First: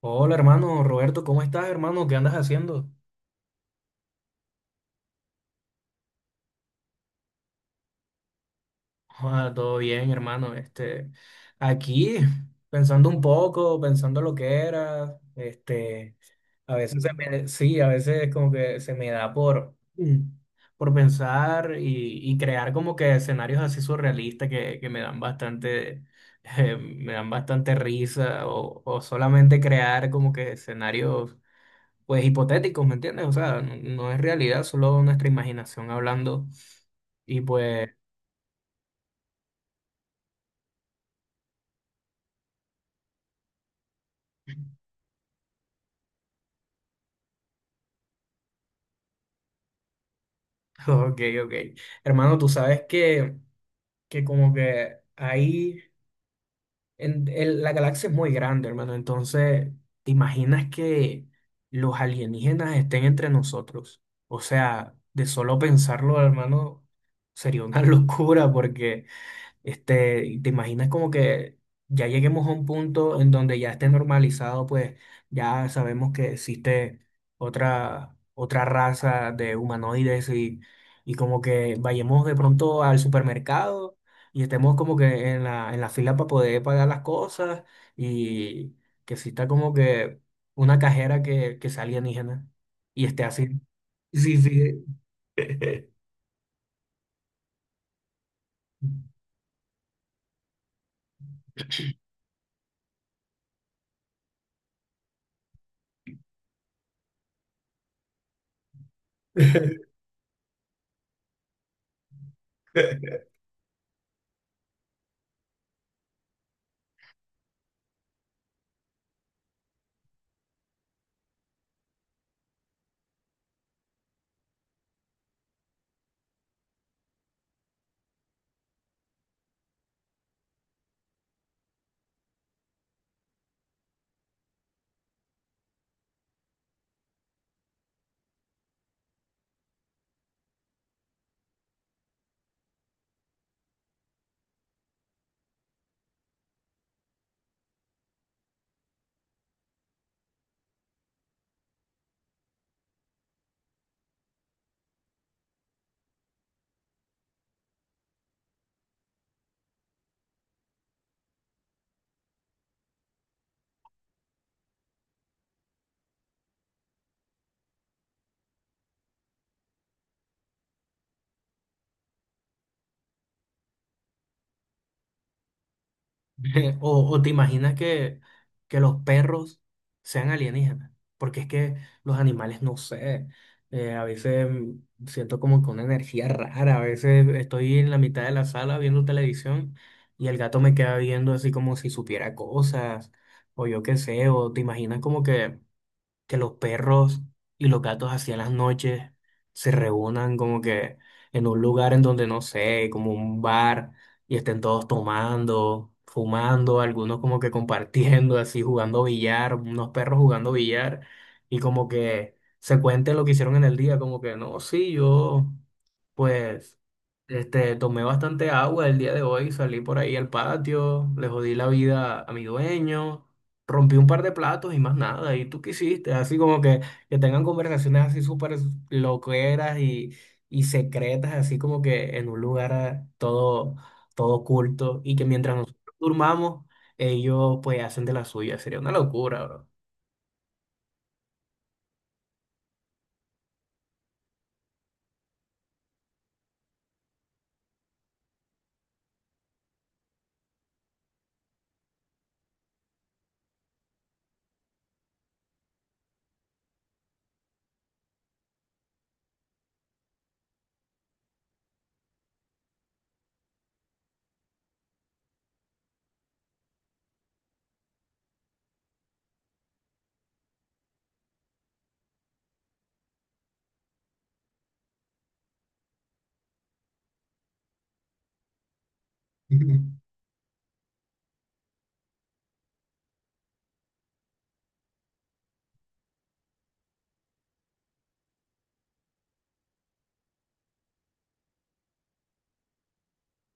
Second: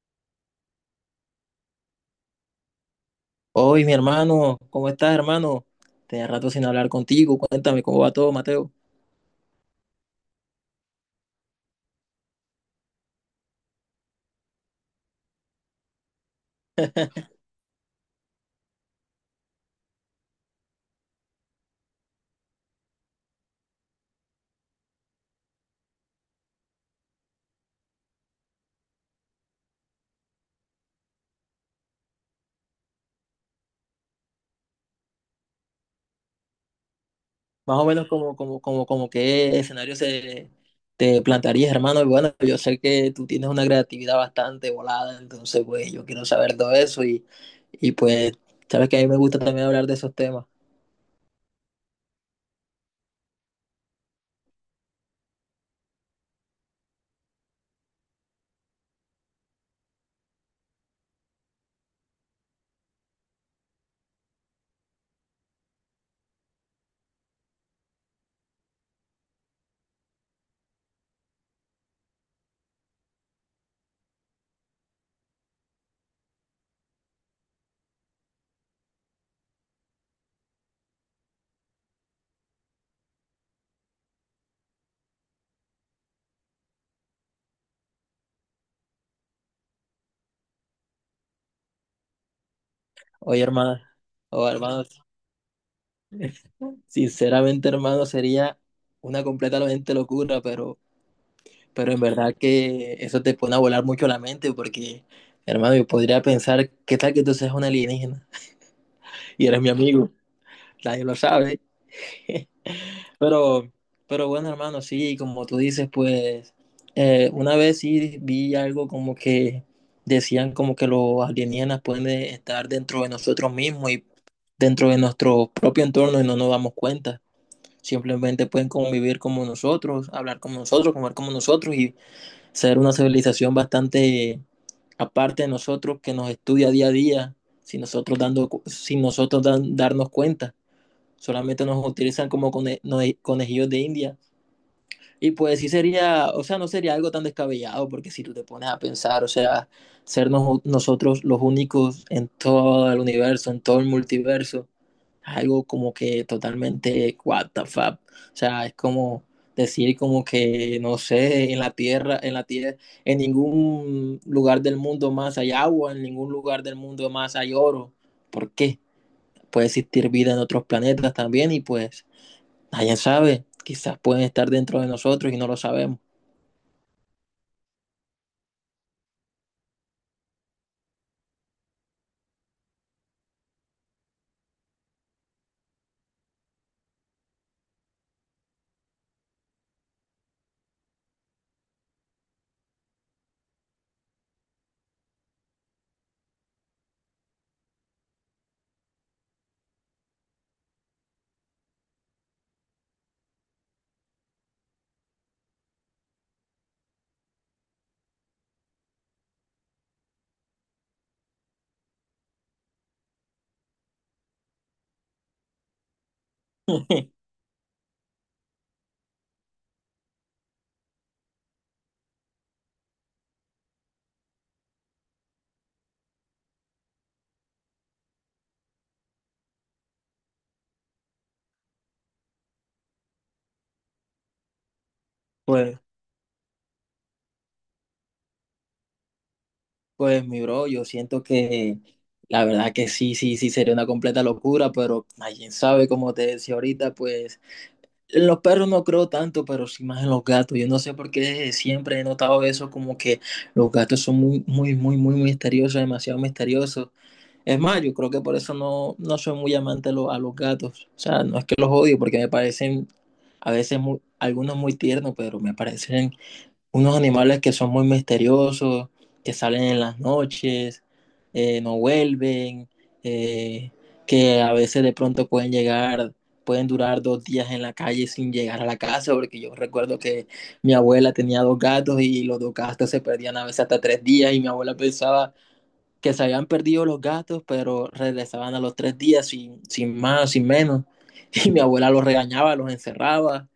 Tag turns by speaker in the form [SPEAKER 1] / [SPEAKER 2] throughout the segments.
[SPEAKER 1] Hola hermano Roberto, ¿cómo estás hermano? ¿Qué andas haciendo?
[SPEAKER 2] Hoy, mi hermano, ¿cómo estás, hermano? Tenía rato sin hablar contigo. Cuéntame cómo va todo, Mateo.
[SPEAKER 1] Ah, todo bien hermano, este, aquí pensando un poco, pensando lo que era, este, a veces se me, sí, a veces como que se me da por, por pensar y crear como que escenarios así surrealistas que me dan bastante, me dan bastante risa o solamente crear como que escenarios pues hipotéticos, ¿me entiendes? O sea, no, no es realidad, solo nuestra imaginación hablando. Y
[SPEAKER 2] Más o
[SPEAKER 1] pues,
[SPEAKER 2] menos como qué escenario se te plantearías, hermano. Y bueno, yo sé que tú tienes una creatividad bastante volada, entonces, pues, yo quiero saber todo eso y pues, sabes que a mí me gusta también hablar de esos temas.
[SPEAKER 1] ok, ok. Hermano, tú sabes que, como que ahí, la galaxia es muy grande, hermano. Entonces, ¿te imaginas que los alienígenas estén entre nosotros? O sea, de solo pensarlo, hermano, sería una locura porque... Este, y te imaginas como que ya lleguemos a un punto en donde ya esté normalizado, pues ya sabemos que existe otra raza de humanoides y como que vayamos de pronto al supermercado y estemos como que en la fila para poder pagar las cosas y que exista como que una cajera que sea alienígena y esté
[SPEAKER 2] Oye,
[SPEAKER 1] así.
[SPEAKER 2] hermano,
[SPEAKER 1] Sí,
[SPEAKER 2] o
[SPEAKER 1] sí.
[SPEAKER 2] hermanos, sinceramente, hermano, sería una completamente locura. Pero en verdad que eso te pone a volar mucho la mente porque, hermano, yo podría pensar, ¿qué tal que tú seas un alienígena? Y eres mi amigo, nadie lo sabe. Pero, pero bueno, hermano, sí, como tú dices, pues una vez sí vi algo como que decían como que los alienígenas pueden estar dentro de nosotros mismos y dentro de nuestro propio entorno y no nos damos cuenta. Simplemente pueden convivir como nosotros, hablar como nosotros, comer como nosotros y ser una civilización bastante aparte de nosotros que nos estudia día a día sin nosotros darnos cuenta. Solamente nos utilizan como cone, no, conejillos de India, y pues sí sería, o sea, no sería algo tan descabellado, porque si tú te pones a pensar, o sea, ser nosotros los únicos en todo el universo, en todo el multiverso, es algo como que totalmente what the fuck. O sea, es como decir como que, no sé, en la Tierra, en ningún lugar del mundo más hay agua, en ningún lugar del mundo más hay oro. ¿Por qué? Puede existir vida en otros planetas también, y pues nadie sabe, quizás pueden estar dentro de nosotros y no lo sabemos.
[SPEAKER 1] O te imaginas que, los perros sean alienígenas, porque es que los animales, no sé, a veces siento como que una energía rara, a veces estoy en la mitad de la sala viendo televisión y el gato me queda viendo así como si supiera cosas, o yo qué sé, o te imaginas como que los perros y los gatos así en las noches se reúnan como que en un lugar en donde no sé, como un bar, y estén todos tomando, fumando, algunos como que compartiendo, así jugando billar, unos perros jugando billar, y como que se cuente lo que hicieron en el día, como que no, sí, yo pues este, tomé bastante agua el día de hoy, salí por ahí al patio, le jodí la vida a mi dueño, rompí un par de platos y más nada. ¿Y tú qué hiciste? Así como que, tengan conversaciones así súper loqueras y secretas, así como que en un lugar todo oculto y que mientras
[SPEAKER 2] Pues,
[SPEAKER 1] nosotros durmamos, ellos pues hacen de la suya. Sería una locura, bro.
[SPEAKER 2] pues mi bro, yo siento que la verdad que sí, sería una completa locura, pero nadie sabe, como te decía ahorita, pues en los perros no creo tanto, pero sí más en los gatos. Yo no sé por qué siempre he notado eso, como que los gatos son muy misteriosos, demasiado misteriosos. Es más, yo creo que por eso no, no soy muy amante a a los gatos. O sea, no es que los odio, porque me parecen a veces muy, algunos muy tiernos, pero me parecen unos animales que son muy misteriosos, que salen en las noches, no vuelven, eh, que a veces de pronto pueden llegar, pueden durar dos días en la calle sin llegar a la casa, porque yo recuerdo que mi abuela tenía dos gatos y los dos gatos se perdían a veces hasta tres días y mi abuela pensaba que se habían perdido los gatos, pero regresaban a los tres días sin, sin más, sin menos. Y mi abuela los regañaba, los encerraba,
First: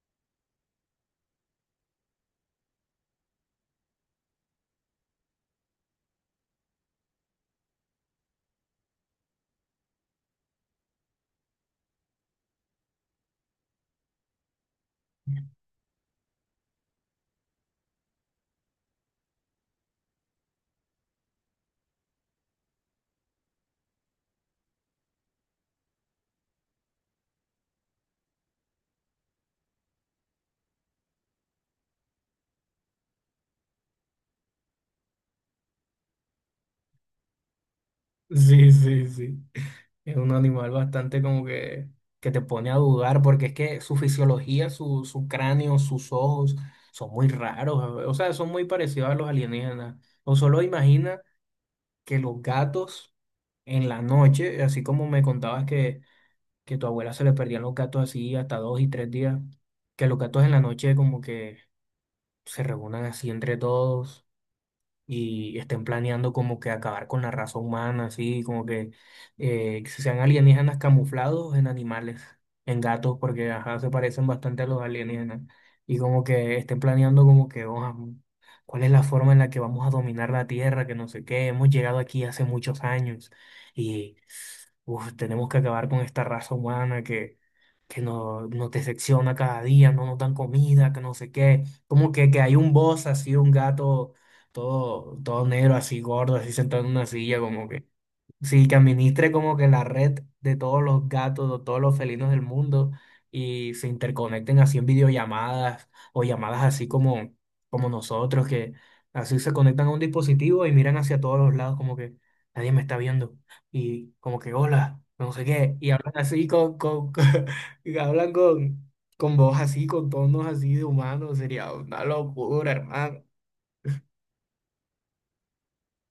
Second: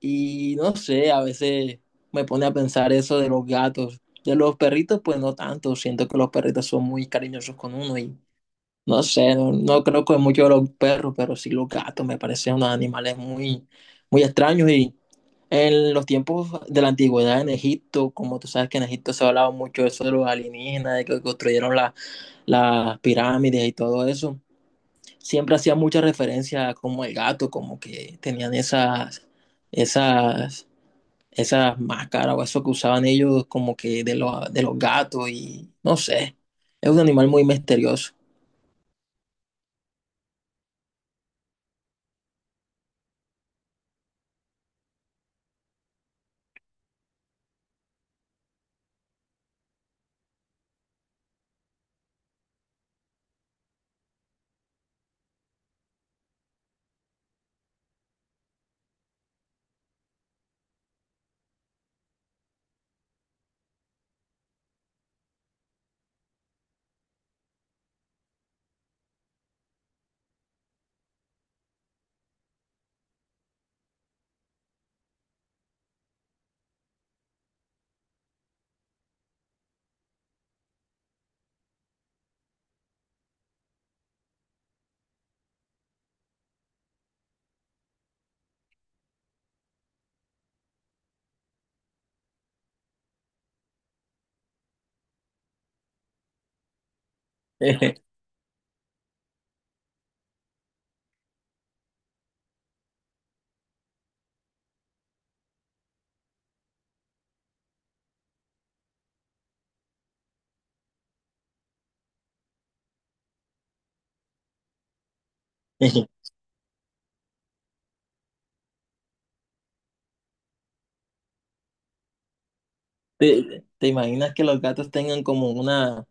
[SPEAKER 2] y no sé, a veces me pone a pensar eso de los gatos. De los perritos, pues no tanto. Siento que los perritos son muy cariñosos con uno y no sé, no, no creo que mucho de los perros, pero sí los gatos me parecen unos animales muy, muy extraños. Y en los tiempos de la antigüedad en Egipto, como tú sabes que en Egipto se hablaba mucho de eso de los alienígenas, de que construyeron las pirámides y todo eso, siempre hacía mucha referencia como el gato, como que tenían esas, esas esas máscaras o eso que usaban ellos como que de los gatos. Y no sé, es un animal muy misterioso.
[SPEAKER 1] Sí, sí, sí. Es un animal bastante como que, te pone a dudar, porque es que su fisiología, su cráneo, sus ojos son muy raros, o sea, son muy parecidos a los alienígenas. O solo imagina que los gatos en la noche, así como me contabas que, tu abuela se le perdían los gatos así hasta dos y tres días, que los gatos en la noche como que se reúnan así entre todos y estén planeando como que acabar con la raza humana, así como que sean alienígenas camuflados en animales, en gatos, porque ajá, se parecen bastante a los alienígenas, y como que estén planeando como que, "Oh, ¿cuál es la forma en la que vamos a dominar la Tierra? Que no sé qué, hemos llegado aquí hace muchos años. Y uf, tenemos que acabar con esta raza humana que nos decepciona cada día, no nos dan comida, que no sé qué. Como que, hay un boss así, un gato todo negro, así gordo, así sentado en una silla, como que... Sí, que administre como que la red de todos los gatos, de todos los felinos del mundo y se interconecten así en videollamadas o llamadas así como nosotros, que así se conectan a un dispositivo y miran hacia todos los lados como que nadie me está viendo y como que hola, no sé qué, y hablan así y hablan con voz así, con tonos así de humanos, sería una locura, hermano.
[SPEAKER 2] ¿Te, te imaginas que los gatos tengan como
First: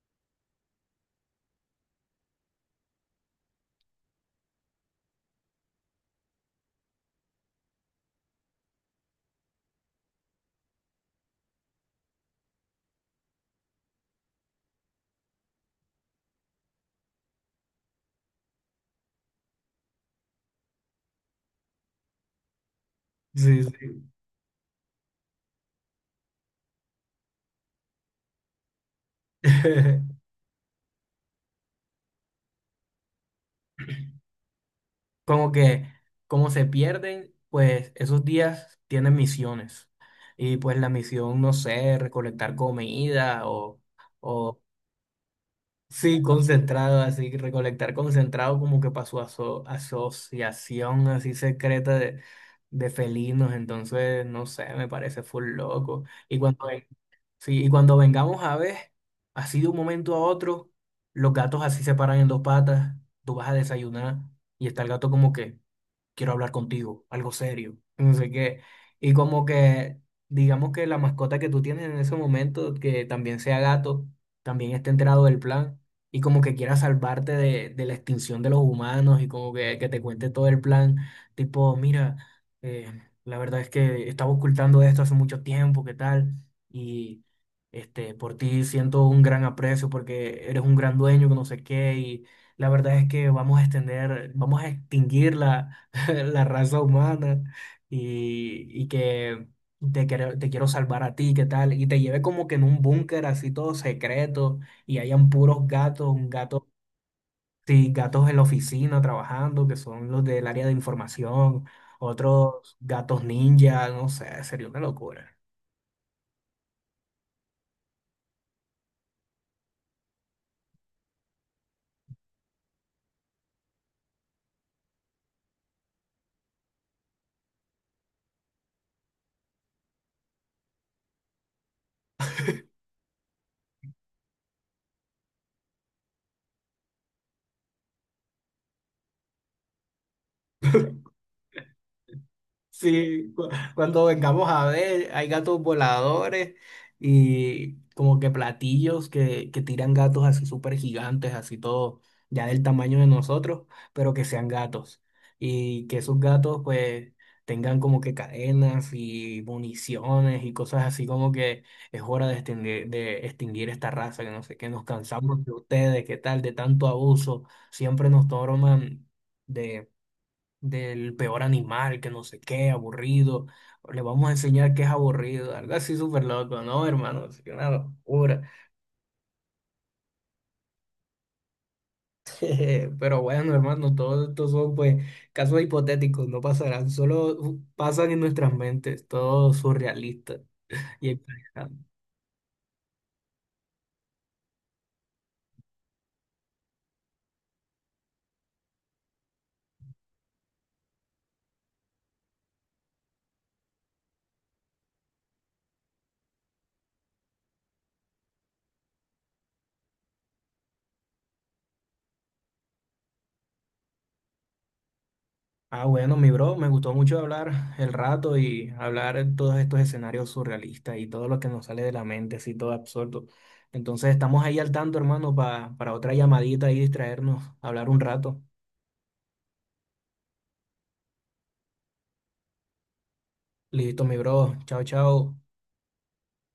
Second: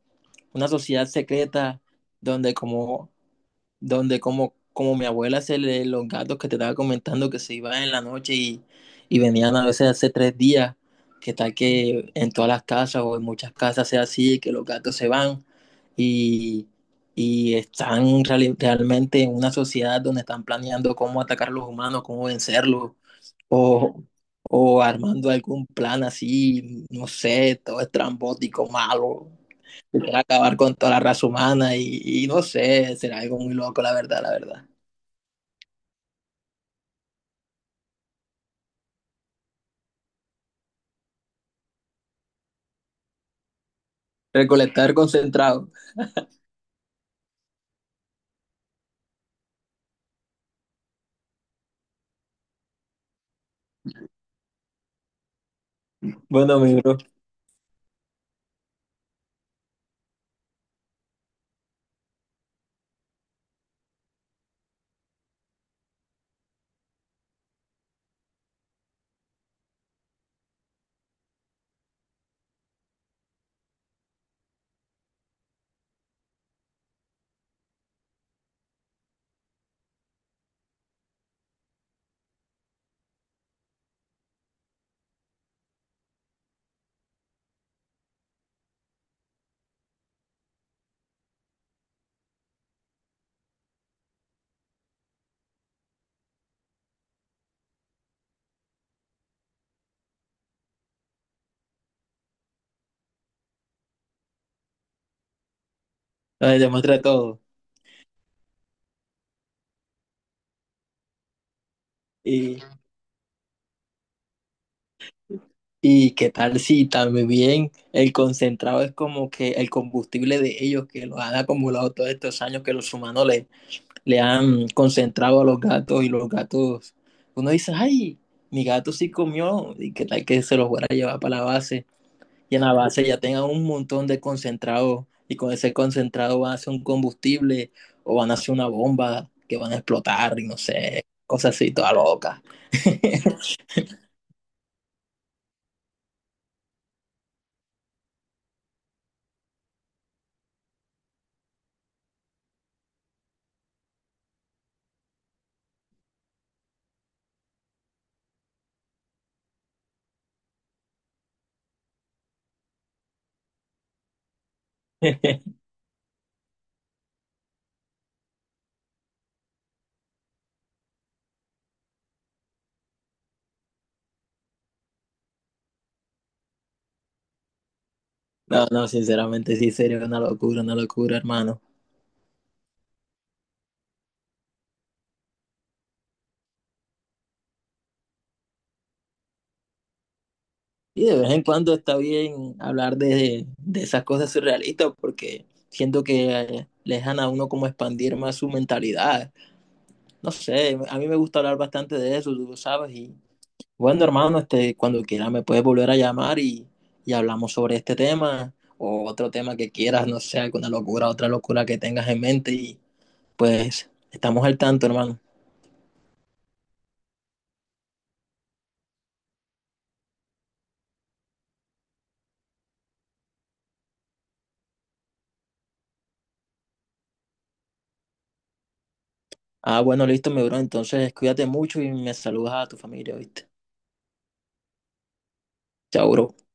[SPEAKER 2] una sociedad secreta donde como mi abuela se le, los gatos que te estaba comentando que se iban en la noche y venían a veces hace tres días, que tal que en todas las casas o en muchas casas sea así, que los gatos se van y, y están realmente en una sociedad donde están planeando cómo atacar a los humanos, cómo vencerlos,
[SPEAKER 1] Sí,
[SPEAKER 2] o,
[SPEAKER 1] sí.
[SPEAKER 2] o armando algún plan así, no sé, todo estrambótico, malo, que quiera acabar con toda la raza humana, y no sé, será algo muy loco, la verdad, la verdad.
[SPEAKER 1] Como que como se pierden, pues esos días tienen misiones. Y pues la misión, no sé, recolectar comida o
[SPEAKER 2] Recolectar concentrado.
[SPEAKER 1] sí, concentrado, así, recolectar concentrado como que para su asociación así secreta de felinos. Entonces, no sé, me parece full loco. Y
[SPEAKER 2] Bueno, mi bro,
[SPEAKER 1] sí, y cuando vengamos a ver, así de un momento a otro, los gatos así se paran en dos patas, tú vas a desayunar y está el gato como que quiero hablar contigo, algo serio, no sé qué. Y como que, digamos que la mascota que tú tienes en ese momento, que también sea gato, también esté enterado del plan y como que quiera salvarte de la extinción de los humanos y como que, te cuente todo el plan, tipo, mira, eh, la verdad es que estaba ocultando esto hace mucho tiempo, ¿qué tal? Y... Este, por ti siento un gran aprecio porque eres un gran dueño, que no sé qué, y la verdad es que vamos a extinguir la raza humana y que te quiero salvar a ti, ¿qué tal? Y te lleve como que en un búnker así todo secreto y hayan puros gatos, un
[SPEAKER 2] nos
[SPEAKER 1] gato,
[SPEAKER 2] demuestra todo.
[SPEAKER 1] sí, gatos en la oficina trabajando, que son los del área de información,
[SPEAKER 2] Y
[SPEAKER 1] otros gatos ninja, no sé, sería una locura.
[SPEAKER 2] ¿Y qué tal si también el concentrado es como que el combustible de ellos que los han acumulado todos estos años que los humanos le, le han concentrado a los gatos? Y los gatos, uno dice, ay, mi gato sí comió, y qué tal que se los fuera a llevar para la base y en la base ya tengan un montón de concentrado y con ese concentrado van a hacer un combustible o van a hacer una bomba que van a explotar, y no sé, cosas así, toda loca.
[SPEAKER 1] Sí, cuando vengamos a ver, hay gatos voladores y como que platillos que tiran gatos así súper gigantes, así todo, ya del tamaño de nosotros, pero que sean gatos. Y que esos gatos pues tengan como que cadenas y municiones y cosas así como que es hora de extinguir esta raza, que no sé, que nos cansamos de ustedes, qué tal, de tanto abuso, siempre nos toman del peor animal, que no sé qué, aburrido, le vamos a enseñar que es aburrido, algo así súper loco, ¿no, hermano? Es una locura.
[SPEAKER 2] No, no, sinceramente sí sería una locura, hermano.
[SPEAKER 1] Jeje, pero bueno, hermano, todos estos son pues casos hipotéticos, no pasarán, solo pasan en nuestras mentes, todo surrealista
[SPEAKER 2] Y
[SPEAKER 1] y
[SPEAKER 2] de vez en
[SPEAKER 1] exagerado.
[SPEAKER 2] cuando está bien hablar de esas cosas surrealistas porque siento que le dejan a uno como expandir más su mentalidad. No sé, a mí me gusta hablar bastante de eso, tú lo sabes. Y bueno, hermano, este, cuando quiera me puedes volver a llamar y hablamos sobre este tema o otro tema que quieras, no sé, alguna locura, otra locura que tengas en mente, y pues estamos al tanto, hermano.
[SPEAKER 1] Ah, bueno, mi bro, me gustó mucho hablar el rato y hablar en todos estos escenarios surrealistas y todo lo que nos sale de la mente, así todo absurdo. Entonces estamos ahí al tanto, hermano, para otra llamadita y distraernos, hablar un rato.
[SPEAKER 2] Ah, bueno, listo, mi bro. Entonces, cuídate mucho y me saludas a tu familia, ¿viste?
[SPEAKER 1] Listo, mi bro. Chao, chao.
[SPEAKER 2] Chao, bro.